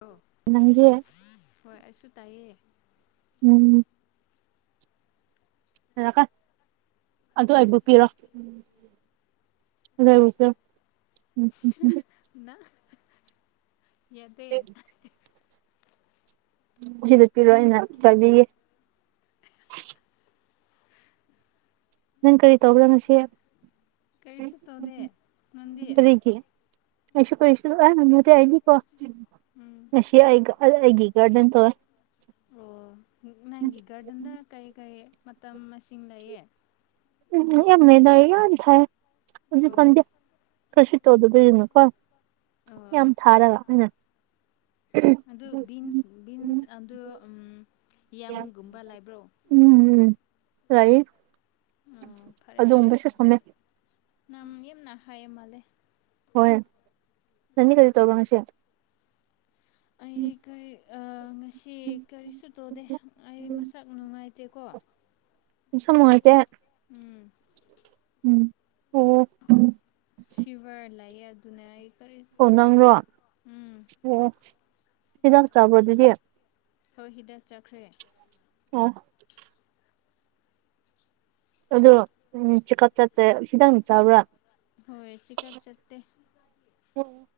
ꯑꯣ ꯅꯪꯒꯤ ꯍꯣꯏ ꯑꯩꯁꯨ ꯇꯥꯏꯌꯦ ꯎꯝ ꯂ ꯀꯥ ꯑꯗꯨ ꯑꯩꯕꯨ ꯄꯤꯔꯣ ꯑꯗꯨ ꯑꯩꯕꯨꯁꯨ [unintelligible] ꯑꯝ ꯍꯝ ꯍꯝ ꯍ ꯅꯪ ꯌꯥꯗꯦ [unintelligible] ꯁꯤꯗꯠꯄꯤꯔꯣ ꯑꯩꯅꯥ ꯆꯥꯏꯕꯤ ꯅꯪ ꯀꯔꯤ ꯇꯧꯕ꯭ꯔꯥ ꯉꯥꯁꯤ ꯀꯔꯤꯁꯨ ꯇꯧꯗꯦ ꯅꯪꯗꯤ ꯀꯔꯤꯒꯤ ꯑꯩꯁꯨ ꯀꯔꯤꯁꯨ ꯑꯦ ꯅ ꯅꯠꯇꯦ ꯑꯩꯗꯤ ꯀꯣ ꯎꯝ ꯉꯁꯤ ꯑꯩꯒ ꯑ ꯑꯩꯒꯤ ꯒꯥꯔꯗꯦꯟ ꯇꯣꯏ ꯑꯣ ꯅꯪꯒꯤ ꯒꯥꯔꯗꯦꯟꯗ ꯀꯩ ꯀꯩ ꯃꯇꯝ ꯃꯁꯤꯡ ꯂꯩꯌꯦ ꯎꯝ ꯌꯥꯝ ꯂꯩꯗ ꯌꯥꯝ ꯊꯥꯢꯌꯦ ꯑꯣ ꯍꯨꯖꯤꯛꯀꯥꯟꯗꯤ ꯀꯔꯤꯁꯨ ꯇꯧꯗꯕꯅꯤꯅꯀꯣ ꯑꯣ ꯌꯥꯝ ꯊꯥꯔꯒ ꯑꯣꯏꯅ ꯑꯗꯨ ꯕꯤꯟꯁ ꯕꯤꯟꯁ ꯑꯗꯨ ꯎꯝ ꯌꯥꯝꯒꯨꯝꯕ ꯂꯩꯕ꯭ꯔꯣ ꯎꯝ ꯂꯩ ꯑꯣ ꯐꯔꯦ ꯐꯔꯦ ꯑꯗꯨꯒꯨꯝꯕꯁꯨ ꯊꯝꯃꯦ ꯐꯩꯏꯃꯜꯂꯦ ꯍꯣꯏ ꯅꯪꯗꯤ ꯀꯥꯔꯤ ꯇꯧꯕ꯭ꯔꯥ ꯉꯥꯁꯤ ꯑꯩ ꯀꯩ ꯑ ꯉꯥꯁꯤ ꯀꯔꯤꯁꯨ ꯇꯧꯗꯦ ꯑꯩ ꯃꯁꯛ ꯅꯨꯡꯉꯥꯏꯇꯦꯀꯣ ꯅꯨꯁꯥ ꯅꯨꯡꯉꯥꯢꯇꯦ ꯎꯝ ꯎꯝ ꯐꯤꯚꯔ ꯂꯩꯌꯦ ꯑꯗꯨꯅꯦ ꯑꯩ ꯀꯔꯤ ꯑꯣ ꯅꯪꯔꯣ ꯑꯣ ꯎꯝ ꯑꯣ ꯍꯤꯗꯥꯛ ꯆꯥꯕ꯭ꯔꯣ ꯑꯗꯨꯗꯤ ꯍꯣꯏ ꯍꯤꯗꯥꯛ ꯆꯥꯈ꯭ꯔꯦ ꯑꯣ ꯑꯗꯨ ꯎꯝ ꯆꯤꯀꯞ ꯆꯠꯇꯦ ꯍꯤꯗꯥꯛꯅ ꯆꯥꯕ꯭ꯔꯥ ꯍꯣꯏ ꯆꯦꯛꯑꯞ ꯆꯠꯇꯦ ꯑꯣ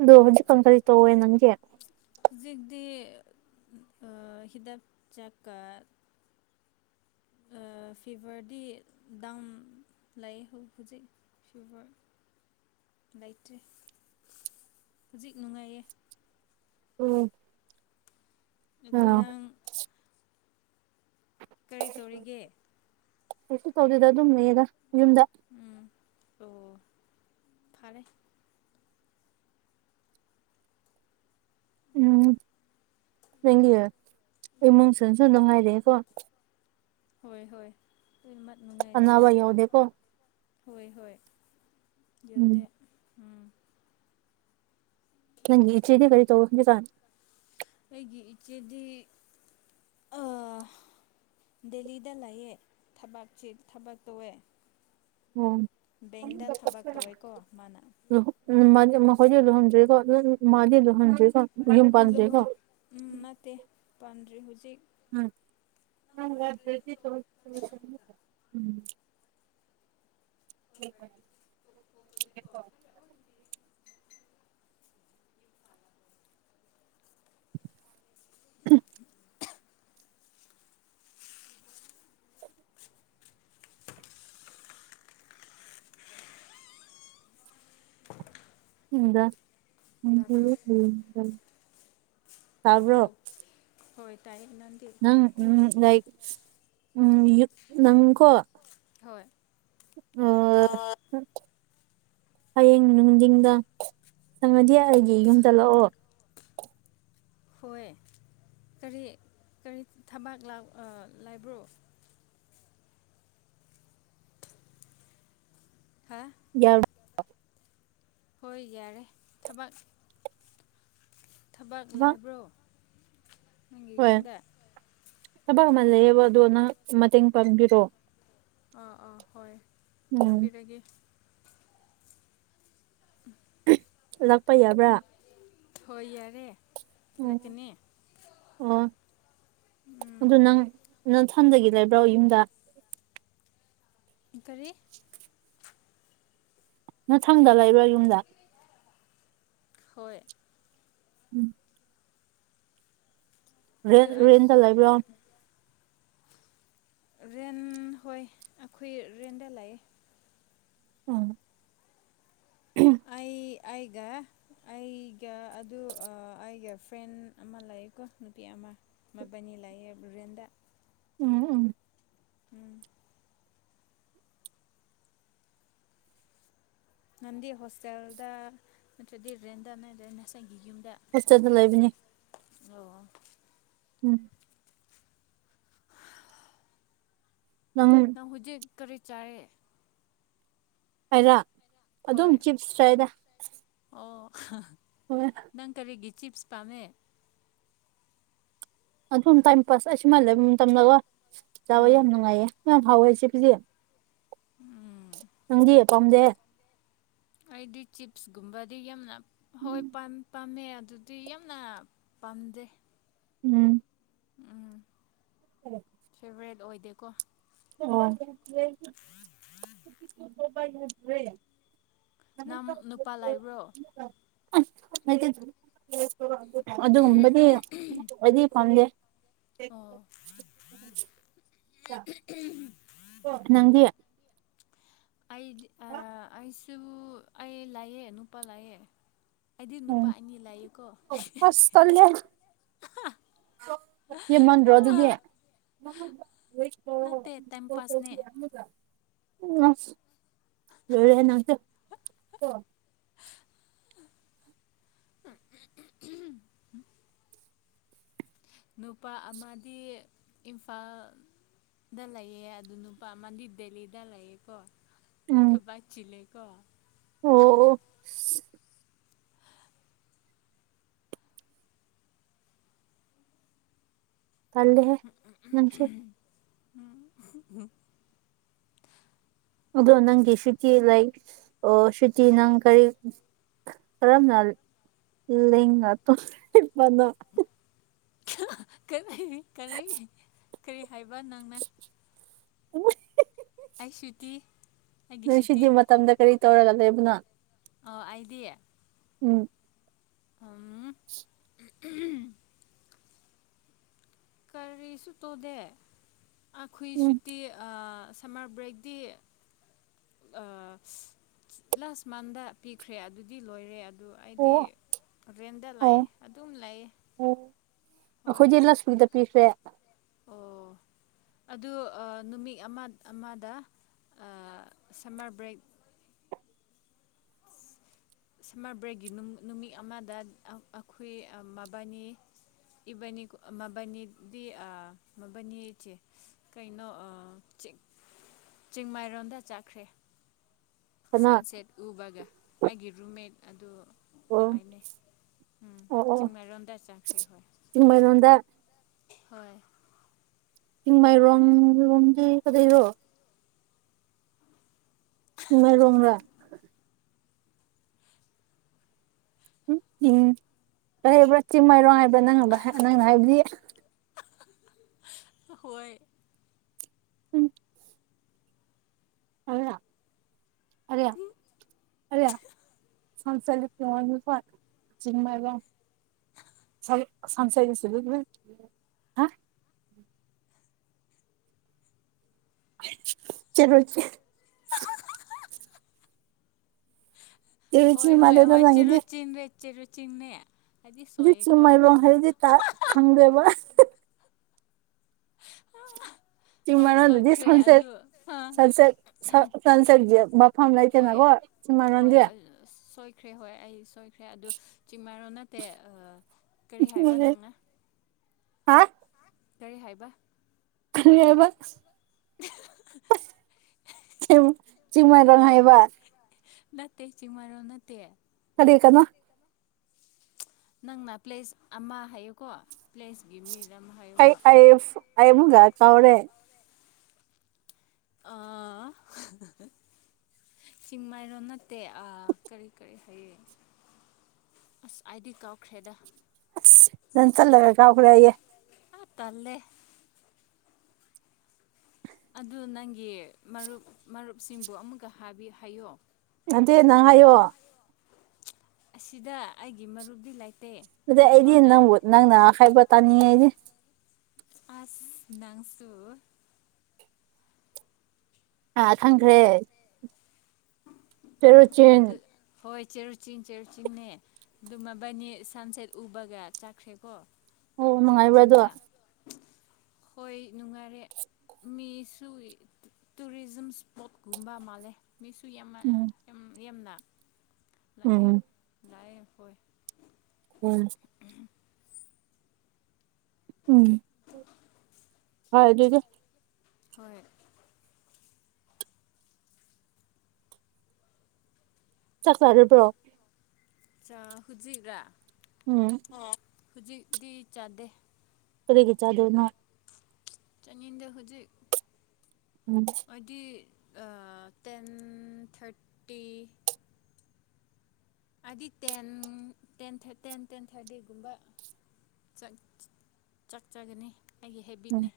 ꯑꯗꯨ ꯍꯧꯖꯤꯛꯀꯥꯟ ꯀꯔꯤ ꯇꯧꯋꯦ ꯅꯪꯗꯤ ꯍꯧꯖꯤꯛꯇꯤ ꯑꯥ ꯍꯤꯗꯥꯛ ꯆꯥꯛꯀ ꯑ ꯐꯤꯚꯔꯗꯤ ꯗꯪ ꯂꯩꯌꯦ ꯍꯨ ꯍꯨꯖꯤꯛ ꯐꯤꯚꯔ ꯂꯩꯇ꯭ꯔꯤ ꯍꯨꯖꯤꯛ ꯅꯨꯡꯉꯥꯏꯌꯦ ꯎꯝ ꯑꯗꯨ ꯑꯥ ꯅꯪ ꯀꯥꯔꯤ ꯇꯧꯔꯤꯒꯦ ꯀꯩꯁꯨ ꯇꯧꯗꯦꯗ ꯑꯗꯨꯝ ꯂꯩꯌꯦꯗ ꯌꯨꯝꯗ ꯎꯝ ꯑꯣ ꯐꯥꯔꯦ [unintelligible] ꯎꯝ [inaudible] ꯅꯪꯒꯤ ꯏꯃꯨꯡꯁꯤꯡꯁꯨ ꯅꯨꯡꯉꯥꯏꯔꯤꯌꯦꯀꯣ ꯍꯣꯏ ꯍꯣꯏ ꯂꯣꯏꯅꯃꯛ ꯅꯨꯡꯉꯥꯏꯔꯤ ꯑꯅꯥꯕ ꯌꯥꯎꯗꯦꯀꯣ ꯍꯣꯏ ꯍꯣꯏ ꯌꯥꯎꯗꯦ ꯎꯝ ꯅꯪꯒꯤ ꯏꯆꯦꯗꯤ ꯀꯔꯤ ꯇꯧ ꯍꯧꯖꯤꯛꯀꯥꯟ ꯑꯩꯒꯤ ꯏꯆꯦꯗꯤ ꯑꯥ ꯗꯦꯂꯤꯗ ꯂꯩꯌꯦ ꯊꯕꯛ ꯆꯦ ꯊꯕꯛ ꯇꯧꯑꯦ ꯑꯣꯝ ꯕꯦꯡꯗ ꯊꯕꯛ ꯇꯧꯋꯦꯀꯣ ꯃꯥꯅ ꯃꯥꯗꯤ ꯃꯈꯣꯏꯗꯤ ꯂꯨꯍꯣꯡꯗ꯭ꯔꯤꯀꯣ ꯃꯥꯗꯤ ꯂꯨꯍꯣꯡꯗ꯭ꯔꯤꯀꯣ ꯌꯨꯝ ꯄꯥꯟꯗ꯭ꯔꯤꯀꯣ ꯂꯨꯍꯣ ꯎꯝ ꯅꯠꯇꯦ ꯄꯥꯟꯗ꯭ꯔꯤ ꯍꯨꯖꯤꯛ ꯎꯝꯝ [unintelligible] [inaudible] [unintelligible] ꯎ [inaudible] [unintelligible] ꯇꯥꯕ꯭ꯔꯣ [inaudible] ꯇꯥꯕ꯭ꯔꯣ ꯔꯣ ꯍꯣꯏ ꯇꯥꯏꯌꯦ ꯅꯪꯗꯤ ꯅꯪ ꯎꯝ ꯂꯥꯏꯛ ꯎꯝ ꯌꯨ ꯅꯪꯀꯣ ꯍꯣꯏ ꯑ, ꯑꯑ ꯍꯌꯦꯡ ꯅꯨꯡꯊꯤꯡꯗ ꯁꯪꯉꯗꯤ ꯑꯩꯒꯤ ꯌꯨꯝꯗ ꯂꯥꯛꯑꯣ ꯍꯣꯏ ꯊꯕꯥꯛ ꯂꯥꯛꯄ ꯂꯥꯏꯕ꯭ꯔꯣ ꯍꯥ ꯌꯥꯎ ꯍꯣꯏ ꯌꯥꯔꯦ ꯊꯕꯛ ꯊꯕꯛ ꯂꯩꯕ꯭ꯔꯣ ꯅꯪꯒꯤ ꯍꯣꯏ ꯌꯨꯝꯗ ꯊꯕꯛ ꯑꯃ ꯂꯩꯌꯦꯕ ꯑꯗꯣ ꯅꯪ ꯃꯇꯦꯡ ꯄꯥꯡꯕꯤꯔꯣ ꯑꯥ ꯑꯥ ꯍꯣꯏ ꯎꯝ ꯄꯝꯕꯤꯔꯒꯦ ꯂꯥꯛꯄ ꯌꯥꯕ꯭ꯔꯥ ꯍꯣꯏ ꯌꯥꯔꯦ ꯑꯝ ꯂꯥꯛꯀꯅꯤ ꯑꯣ ꯎꯝ ꯑꯗꯨ ꯅꯪ ꯅꯪꯊꯝꯗꯒꯤ ꯂꯩꯕ꯭ꯔꯣ ꯌꯨꯝꯗ ꯀꯔꯤ ꯃꯊꯪꯗ ꯂꯩꯕ꯭ꯔꯥ ꯌꯨꯝꯗ ꯍꯣꯏ ꯎꯝ ꯔꯦ ꯑꯗꯨ ꯑꯩꯁ ꯔꯦꯟꯗ ꯂꯩꯕ꯭ꯔꯣ ꯔꯦꯟ ꯍꯣꯏ ꯑꯈꯣꯏ ꯔꯦꯟꯗ ꯂꯩꯑꯦ ꯑꯝ ꯑꯩ ꯑꯩꯒ ꯑꯩꯒ ꯑꯗꯨ ꯑꯥ ꯑꯩꯒ ꯐ꯭ꯔꯦꯟ ꯑꯃ ꯂꯥꯛꯑꯦꯀꯣ ꯅꯨꯄꯤ ꯑꯃ ꯃꯕꯥꯅꯤ ꯂꯥꯛꯑꯦ ꯔꯦꯟꯗ ꯎꯝ ꯎꯝ ꯎꯝ ꯅꯪꯗꯤ ꯍꯣꯁꯇꯦꯜꯗ ꯅꯠꯇ꯭ꯔꯗꯤ ꯔꯦꯟꯗ ꯅ ꯔꯦꯟ ꯅꯁꯪꯒꯤ ꯍꯣꯁꯇꯦꯜꯗ ꯂꯩꯕꯅꯦ ꯑꯣ ꯎꯝ ꯅꯪ ꯍꯧꯖꯤ ꯀꯔꯤ ꯆꯥꯏꯌꯦ ꯑꯩꯔ ꯑꯗꯨꯝ ꯍꯣꯏ ꯆꯤꯞꯁ ꯆꯥꯏꯗ ꯍꯍ ꯍꯣꯏ ꯅꯪ ꯀꯔꯤꯒꯤ ꯆꯤꯞꯁ ꯄꯥꯝꯃꯦ ꯑꯗꯨꯝ ꯇꯥꯏꯝ ꯄꯥꯁ ꯑꯩꯁꯨꯨꯃꯥꯏꯅ ꯂꯩꯕ ꯃꯇꯝꯗꯀꯣ ꯆꯥꯕ ꯎꯝ ꯌꯥꯝ ꯅꯨꯡꯉꯥꯏꯌꯦ ꯍꯥꯎꯋꯦ ꯆꯤꯞꯁꯁꯤ ꯎꯝ ꯅꯪꯗꯤ ꯄꯥꯝꯗꯦ ꯑꯩꯗꯤ ꯆꯤꯞꯁꯀꯨꯝꯕꯗꯤ ꯌꯥꯝꯅ ꯍꯣꯏ ꯄꯥꯝ ꯄꯥꯝꯃꯦ ꯑꯗꯨꯗꯤ ꯌꯥꯝꯅ ꯄꯥꯝꯗꯦ ꯎꯝ ꯎꯝ ꯐꯦꯚꯣꯔꯥꯏꯠ ꯑꯣꯏꯗꯦꯀꯣ ꯑꯣ [inaudible] ꯑꯝ ꯅꯪ ꯅꯨꯄꯥ ꯂꯩꯕ꯭ꯔꯣ ꯑꯩꯗꯤ ꯑꯗꯨꯒꯨꯝꯕꯗꯤ ꯑꯩꯗꯤ ꯄꯥꯝꯗꯦ ꯑꯣ [unintelligible] ꯅꯪꯗꯤ ꯑꯩꯗꯤ ꯑꯥ ꯑꯩꯁꯨ ꯑꯩ ꯂꯩꯌꯦ ꯅꯨꯄꯥ ꯂꯩꯌꯦ ꯎꯝ ꯑꯁ ꯇꯜꯂꯦ ꯌꯦꯝꯃꯟ ꯗ꯭ꯔꯣ ꯑꯗꯨꯗꯤ ꯅꯠꯇꯦ ꯇꯥꯏꯝ ꯄꯥꯁꯅꯦ [unintelligible] ꯎꯝ ꯂꯣꯏꯔꯦꯍꯦ ꯅꯪꯁꯦ ꯅꯨꯄꯥ ꯑꯃꯗꯤ ꯏꯝꯐꯥꯜ ꯗꯦꯜꯗ ꯂꯩꯑꯦ ꯑꯗꯨ ꯅꯨꯄꯥ ꯑꯃꯗꯤ ꯗꯦꯜꯂꯤꯗ ꯂꯩꯌꯦ ꯀꯣ ꯎꯝ ꯊꯕꯛ ꯆꯤꯜꯂꯦ ꯑꯣ ꯑꯣ ꯇꯜꯂꯦꯍꯦ ꯅꯪꯁꯦ ꯎꯝ ꯑꯗꯣ ꯅꯪꯗꯤ ꯁꯨꯇꯤ ꯂꯥꯏ ꯑꯣ ꯁꯨꯇꯤ ꯅꯪ ꯀꯔꯤ ꯀꯔꯝꯅ ꯂꯤꯡꯉ ꯇꯣ [unintelligible] ꯄꯅꯣ [unintelligible] ꯀꯔꯤ ꯀꯔꯤ ꯀꯔꯤ ꯍꯥꯏꯕ ꯅꯪꯅ ꯑꯩꯁꯨꯇꯤ ꯅꯣꯢ ꯁꯤꯗꯤ ꯃꯇꯝꯗ ꯀꯔꯤ ꯇꯧꯔꯒ ꯂꯩꯕꯅꯣ ꯑ ꯑꯥꯢꯗꯤ ꯎꯝ ꯎꯝ [inaudible] ꯎꯝꯍꯨꯝ ꯀꯔꯤꯁꯨ ꯇꯧꯗꯦ ꯑꯈꯨꯏ ꯎꯝ ꯁꯨꯇꯤ ꯑ ꯁꯝꯃꯔ ꯕ꯭ꯔꯦꯛꯇꯤ ꯑ ꯂꯥꯁ ꯃꯟꯗ ꯄꯤꯈ꯭ꯔꯦ ꯑꯗꯨꯗꯤ ꯂꯣꯏꯔꯦ ꯑꯩꯗꯤ ꯑꯣ ꯔꯦꯟꯗ ꯂꯥꯛꯑꯦ ꯑꯗꯨꯝ ꯂꯩ ꯑꯈꯣꯈꯗꯤ ꯂꯁꯋꯤꯛꯇ ꯑꯣ ꯑꯗꯨ ꯑ ꯅꯨꯃꯤꯠ ꯑꯃ ꯑꯃꯗ ꯑ ꯁꯝꯃꯔ ꯕ꯭ꯔꯦꯛ ꯁꯝꯃꯔ ꯕ꯭ꯔꯦꯛꯒꯤ ꯅꯨꯃꯤ ꯅꯨꯃꯤꯠ ꯑꯃꯗꯪ ꯑ ꯑꯩꯈꯣꯏ ꯃꯕꯅꯤ ꯏꯕꯅꯤ ꯃꯕꯅꯤꯗꯤ ꯑ ꯃꯕꯅꯤ ꯆꯦ ꯀꯩꯅꯣ ꯑ ꯆꯤꯛ ꯆꯤꯡꯃꯥꯏꯔꯣꯝꯗ ꯆꯈ꯭ꯔꯦ ꯀꯅꯥ ꯁꯟꯁꯦꯠ ꯎꯕꯒ ꯑꯩꯒꯤ ꯔꯨꯝꯃꯦꯠ ꯑꯗꯨ ꯑꯣ ꯑꯥꯏꯅꯩ ꯎꯝ ꯑꯣ ꯑꯣ ꯆꯤꯡꯃꯥꯏꯔꯣꯝꯗ ꯆꯠꯈ꯭ꯔꯦ ꯍꯣꯏ ꯆꯤꯡꯃꯩꯔꯣꯡꯗ ꯍꯣꯏ ꯆꯤꯡ ꯃꯥꯏ ꯔꯣꯡ ꯂꯣꯝꯗꯤ ꯀꯗꯩꯔꯣ ꯆꯤꯡꯃꯥꯏ ꯔꯣꯝꯔꯥ ꯎ ꯎꯝ ꯀꯩꯍꯥꯏꯕ꯭ꯔ ꯆꯤꯡ ꯃꯥꯏꯔꯣꯡ ꯍꯥꯏꯕ꯭ꯔꯥ ꯅꯪ ꯅꯪꯅ ꯍꯥꯏꯕꯗꯤ ꯍꯣꯏ ꯎꯝ [unintelligible] ꯀꯔꯤ ꯑꯔꯤ ꯁꯥꯟꯁꯔ [unintelligible] ꯆꯤꯡꯃꯥꯏꯔꯣꯡ ꯁꯟ ꯁꯟꯁꯦꯠ ꯌꯦꯡꯁꯤꯟꯂꯨꯅꯨꯍꯦ ꯍꯥ [unintelligible] ꯆꯔꯣꯏ [unintelligible] ꯆꯤꯔꯨ ꯆꯤꯡꯅꯦ ꯍꯥꯏꯗꯤ ꯍꯧꯖꯤꯛ ꯁꯣꯏꯌꯦꯀꯣ ꯆꯤꯡꯃꯥꯏꯔꯣꯡ ꯍꯥꯏꯗꯤ ꯇ ꯈꯪꯗꯦꯕ [inaudible] ꯍꯣꯏ ꯆꯤꯡꯃꯥꯏꯔꯣꯡꯗꯗꯤ ꯁꯣꯏꯈ꯭ꯔꯦ ꯁꯟꯁꯦꯠ ꯑꯗꯨ ꯑꯥ ꯁꯟꯁꯦꯠ ꯁ ꯁꯟꯁꯦꯠ ꯌꯦꯡ ꯃꯐꯝ ꯂꯩꯇꯦꯅ ꯍꯣꯏ [unintelligible] ꯈ꯭ꯔꯦ ꯍꯣꯏ ꯑꯩ ꯁꯣꯏꯈ꯭ꯔꯦ ꯑꯗꯨ ꯆꯤꯡꯃꯥꯏꯔꯣ ꯅꯠꯇꯦ ꯑ ꯀꯔꯤ ꯍꯥꯏꯕ ꯅꯪꯅ ꯍꯥ ꯀꯔꯤ ꯍꯥꯏꯕ ꯀꯔꯤ ꯍꯥꯢꯕ [unintelligible] ꯆꯤꯡꯃꯥꯏ ꯔꯪ ꯍꯥꯏꯕ ꯅꯠꯇꯦ ꯆꯤꯡꯃꯔꯣ ꯅꯠꯇꯦ ꯗꯦꯀꯥꯅ ꯅꯪꯅ ꯄ꯭ꯂꯦꯁ ꯑꯃ ꯍꯥꯏꯌꯨꯀꯣ ꯄ꯭ꯂꯦꯁꯀꯤ ꯃꯤꯗ ꯑꯃ ꯍꯥꯏꯌꯨꯀꯣ ꯑꯩꯃꯨꯒ ꯆꯧꯔꯦ ꯑꯥ [unintelligible] ꯆꯤꯡꯃꯥꯏꯔꯣ ꯅꯠꯇꯦ ꯑꯥ ꯀꯔꯤ ꯀꯔꯤ ꯍꯥꯏꯌꯦ ꯑꯁ ꯑꯥꯢꯗꯤ ꯀꯥꯎꯈ꯭ꯔꯦꯗ ꯑꯁ ꯅꯪꯆꯠꯂꯥꯒ ꯀꯥꯎꯒ꯭ꯔꯦ ꯑꯥꯌꯦ ꯇꯜꯂꯦ ꯑꯗꯨ ꯅꯪꯒꯤ ꯃꯔꯨꯞ ꯃꯔꯨꯞꯁꯤꯡꯕꯨ ꯑꯃꯨꯛꯀ ꯍꯥꯏꯕꯤ ꯍꯥꯏꯌꯣ ꯅꯠꯇꯦ ꯅꯪ ꯍꯥꯏꯌꯣ ꯑꯁꯤꯗ ꯑꯩꯒꯤ ꯃꯔꯨꯞꯗꯤ ꯂꯩ ꯑꯗꯨꯗꯩ ꯑꯩꯗꯤ ꯅꯪꯕꯨ ꯅꯪꯅ ꯍꯥꯏꯕ ꯇꯥꯅꯤꯡꯉꯦ ꯑꯩꯗꯤ ꯑꯁ ꯅꯪꯁꯨ ꯑ ꯈꯪꯈ꯭ꯔꯦ ꯄꯦꯔꯣꯠ ꯆꯤꯟ ꯆꯦꯔꯥꯎ ꯆꯤꯡ ꯆꯦ ꯆꯤꯡꯅꯦ ꯑꯗꯨ ꯃꯕꯥꯅꯤ ꯁꯟꯁꯦꯠ ꯎꯕꯒ ꯆꯪꯈ꯭ꯔꯦꯀꯣ ꯑꯣ ꯃꯪꯉꯥꯏꯕ꯭ꯔꯥ ꯑꯗꯣ ꯍꯣꯏ ꯅꯨꯡꯉꯥꯏꯔꯦ ꯃꯤꯁꯨ ꯇꯨꯔꯤꯖꯝ ꯏꯁꯄꯣꯠꯀꯨꯝꯕ ꯃꯥꯜꯂꯦ ꯃꯤꯁꯨ ꯌꯥꯝꯃ ꯎꯝ ꯌꯥꯝꯅ ꯂꯥꯛꯑꯦ ꯎꯝ ꯂꯥꯑꯦ ꯍꯣꯏ ꯎꯝ ꯎꯝ ꯐꯗꯨꯗꯤ ꯍꯣꯏ ꯆꯥꯛ ꯆꯥꯔꯥꯕ꯭ꯔꯣ ꯆ ꯍꯨꯖꯤꯛꯔꯥ ꯎꯝ ꯍꯧꯖꯤꯛꯇꯤ ꯆꯥꯗꯦ ꯀꯔꯤꯒꯤ ꯆꯥꯗꯣꯏꯅꯣ ꯆꯅꯤꯡꯗꯦ ꯍꯨꯖꯤꯛ ꯎꯝ ꯈꯣꯏꯗꯤ ꯑꯥ ꯇꯦꯟ ꯊꯥꯔꯇꯤ ꯍꯥꯏꯗꯤ ꯇꯦꯟ ꯇꯦꯟ ꯇꯦꯟ ꯊꯥꯔꯇꯒꯨꯝꯕ ꯆꯥꯛꯆꯒꯅꯤ ꯑꯩꯒꯤ ꯎꯝ ꯍꯦꯕꯤꯠꯅꯦ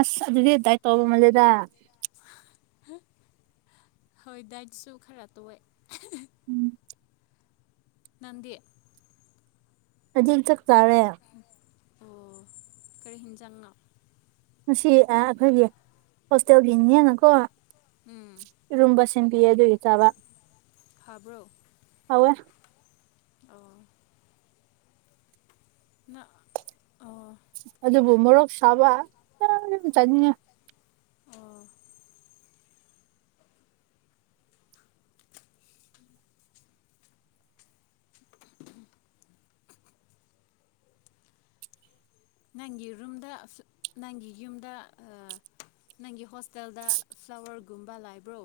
ꯑꯁ ꯑꯗꯨꯗꯤ ꯗꯥꯏꯠ ꯇꯧꯕ ꯃꯥꯜꯂꯦꯗ ꯍꯥ ꯍꯣꯏ ꯗꯥꯏꯠꯁꯨ ꯈꯔ ꯇꯧꯋꯦ ꯎꯝ ꯅꯪꯗꯤ ꯑꯩꯗꯤ ꯆꯛ ꯇꯥꯔꯦ ꯑꯣ ꯀꯔꯤ ꯍꯦꯟꯖꯥꯡꯅꯣ ꯉꯥꯁꯤ ꯑꯥ ꯑꯩꯈꯣꯏꯒꯤ ꯍꯣꯁꯇꯦꯜꯒꯤ ꯅꯦꯅꯀꯣ ꯎꯝ ꯏꯔꯣꯝꯕꯁꯤ ꯊꯤꯟꯕꯤꯌꯦ ꯑꯗꯨꯒꯤ ꯆꯕ ꯍꯥꯥꯕ꯭ꯔꯣ ꯍꯥꯎꯋꯦ ꯅꯪ ꯑꯣ ꯑꯗꯨꯕꯨ ꯃꯣꯔꯣꯛ ꯁꯥꯕ ꯌꯥꯝ ꯑ ꯆꯥꯅꯤꯡꯉꯦ ꯑꯣ ꯅꯪꯒꯤ ꯔꯨꯝꯗ ꯐꯂꯥ ꯅꯪꯒꯤ ꯌꯨꯝꯗ ꯅꯪꯒꯤ ꯍꯣꯁꯇꯦꯜꯗ ꯐ꯭ꯂꯥꯋꯔꯒꯨꯝꯕ ꯂꯥꯏꯕ꯭ꯔꯣ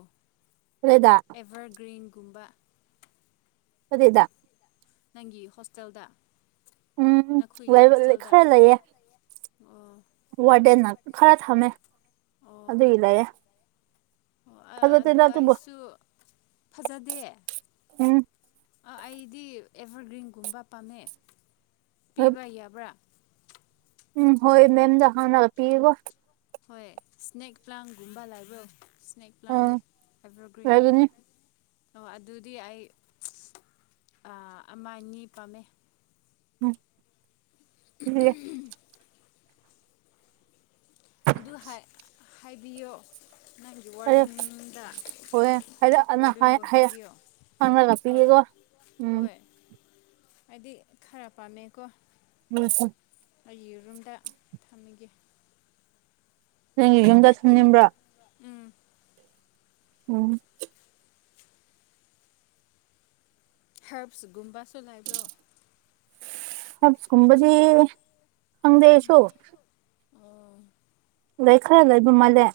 ꯀꯗꯥꯏꯗ ꯑꯦꯚꯔꯒ꯭ꯔꯤꯟꯒꯨꯝꯕ [unintelligible] ꯅꯪꯒꯤ ꯍꯣꯁꯇꯦꯜꯗ ꯎꯝ ꯅꯈꯣꯏꯒꯤ ꯋꯦꯜ ꯍꯣꯁꯇꯦꯜꯗ ꯈꯔ ꯂꯩꯌꯦ ꯑꯣ ꯋꯥꯔꯗꯦꯟꯅ ꯈꯔ ꯊꯝꯃꯦ ꯑꯗꯨꯒꯤ ꯂꯩꯌꯦ ꯑꯥ ꯑꯗꯨ ꯐꯖꯗꯦꯗ ꯑꯗꯨꯕꯨ ꯑꯩꯁꯨ ꯐꯖꯗꯦ ꯎꯝ ꯑꯥ ꯑꯩꯗꯤ ꯑꯦꯚꯔꯒ꯭ꯔꯤꯟꯒꯨꯝꯕ ꯄꯥꯝꯃꯦ ꯍꯣꯏ ꯄꯤꯕ ꯌꯥꯕ꯭ꯔꯥ ꯎꯝ ꯍꯣꯏ ꯃꯦꯝꯗ ꯍꯥꯟꯅ ꯄꯤꯌꯦꯀꯣ ꯍꯣꯏ ꯁꯅꯦꯛ ꯄ꯭ꯂꯥꯟꯒꯨꯝꯕ ꯂꯩꯕ꯭ꯔꯣ ꯁ꯭ꯅꯦꯛ ꯄ꯭ꯂꯥꯟ ꯎꯝ ꯑꯦꯚꯔꯒ꯭ꯔꯤꯟ ꯂꯩꯒꯅꯤ ꯑꯣ ꯑꯗꯨꯗꯤ ꯑꯩ ꯑ ꯑꯃ ꯑꯅꯤ ꯄꯥꯝꯃꯦ ꯎꯝ ꯄꯤꯒꯦ ꯎꯎꯝ ꯑꯗꯨ ꯍꯥꯏ ꯍꯥꯏꯕꯤꯌꯣ ꯅꯪꯒꯤ ꯐꯔꯦ ꯋꯥꯔꯗꯦꯟꯗ ꯍꯣꯏ ꯍꯥꯏꯔꯛꯑꯅ ꯋꯥꯔꯗꯦꯟꯕꯨ ꯍꯥꯡꯉꯒ ꯍꯥꯏꯕꯤꯌꯣ ꯍꯣꯏ [unintelligible] ꯎꯝ ꯍꯥꯏꯗꯤ ꯈꯥꯔ ꯄꯥꯝꯃꯦꯀꯣ [unintelligible] ꯑꯩ ꯌꯦꯔꯨꯝꯗ ꯊꯝꯃꯒꯦ ꯅꯪꯒꯤ ꯌꯨꯝꯗ ꯊꯝꯅꯤꯡꯕ꯭ꯔꯥ ꯎꯝ ꯎꯝ ꯍꯦꯜꯞꯁ ꯒꯨꯝꯕꯁꯨ ꯂꯩꯕ꯭ꯔꯣ ꯍꯦꯜꯞꯁ ꯀꯨꯝꯕꯗꯤ ꯈꯪꯗ ꯑꯩꯁꯨ ꯑꯣ ꯂꯩ ꯈꯥꯔ ꯂꯩꯕ ꯃꯥꯜꯂꯦ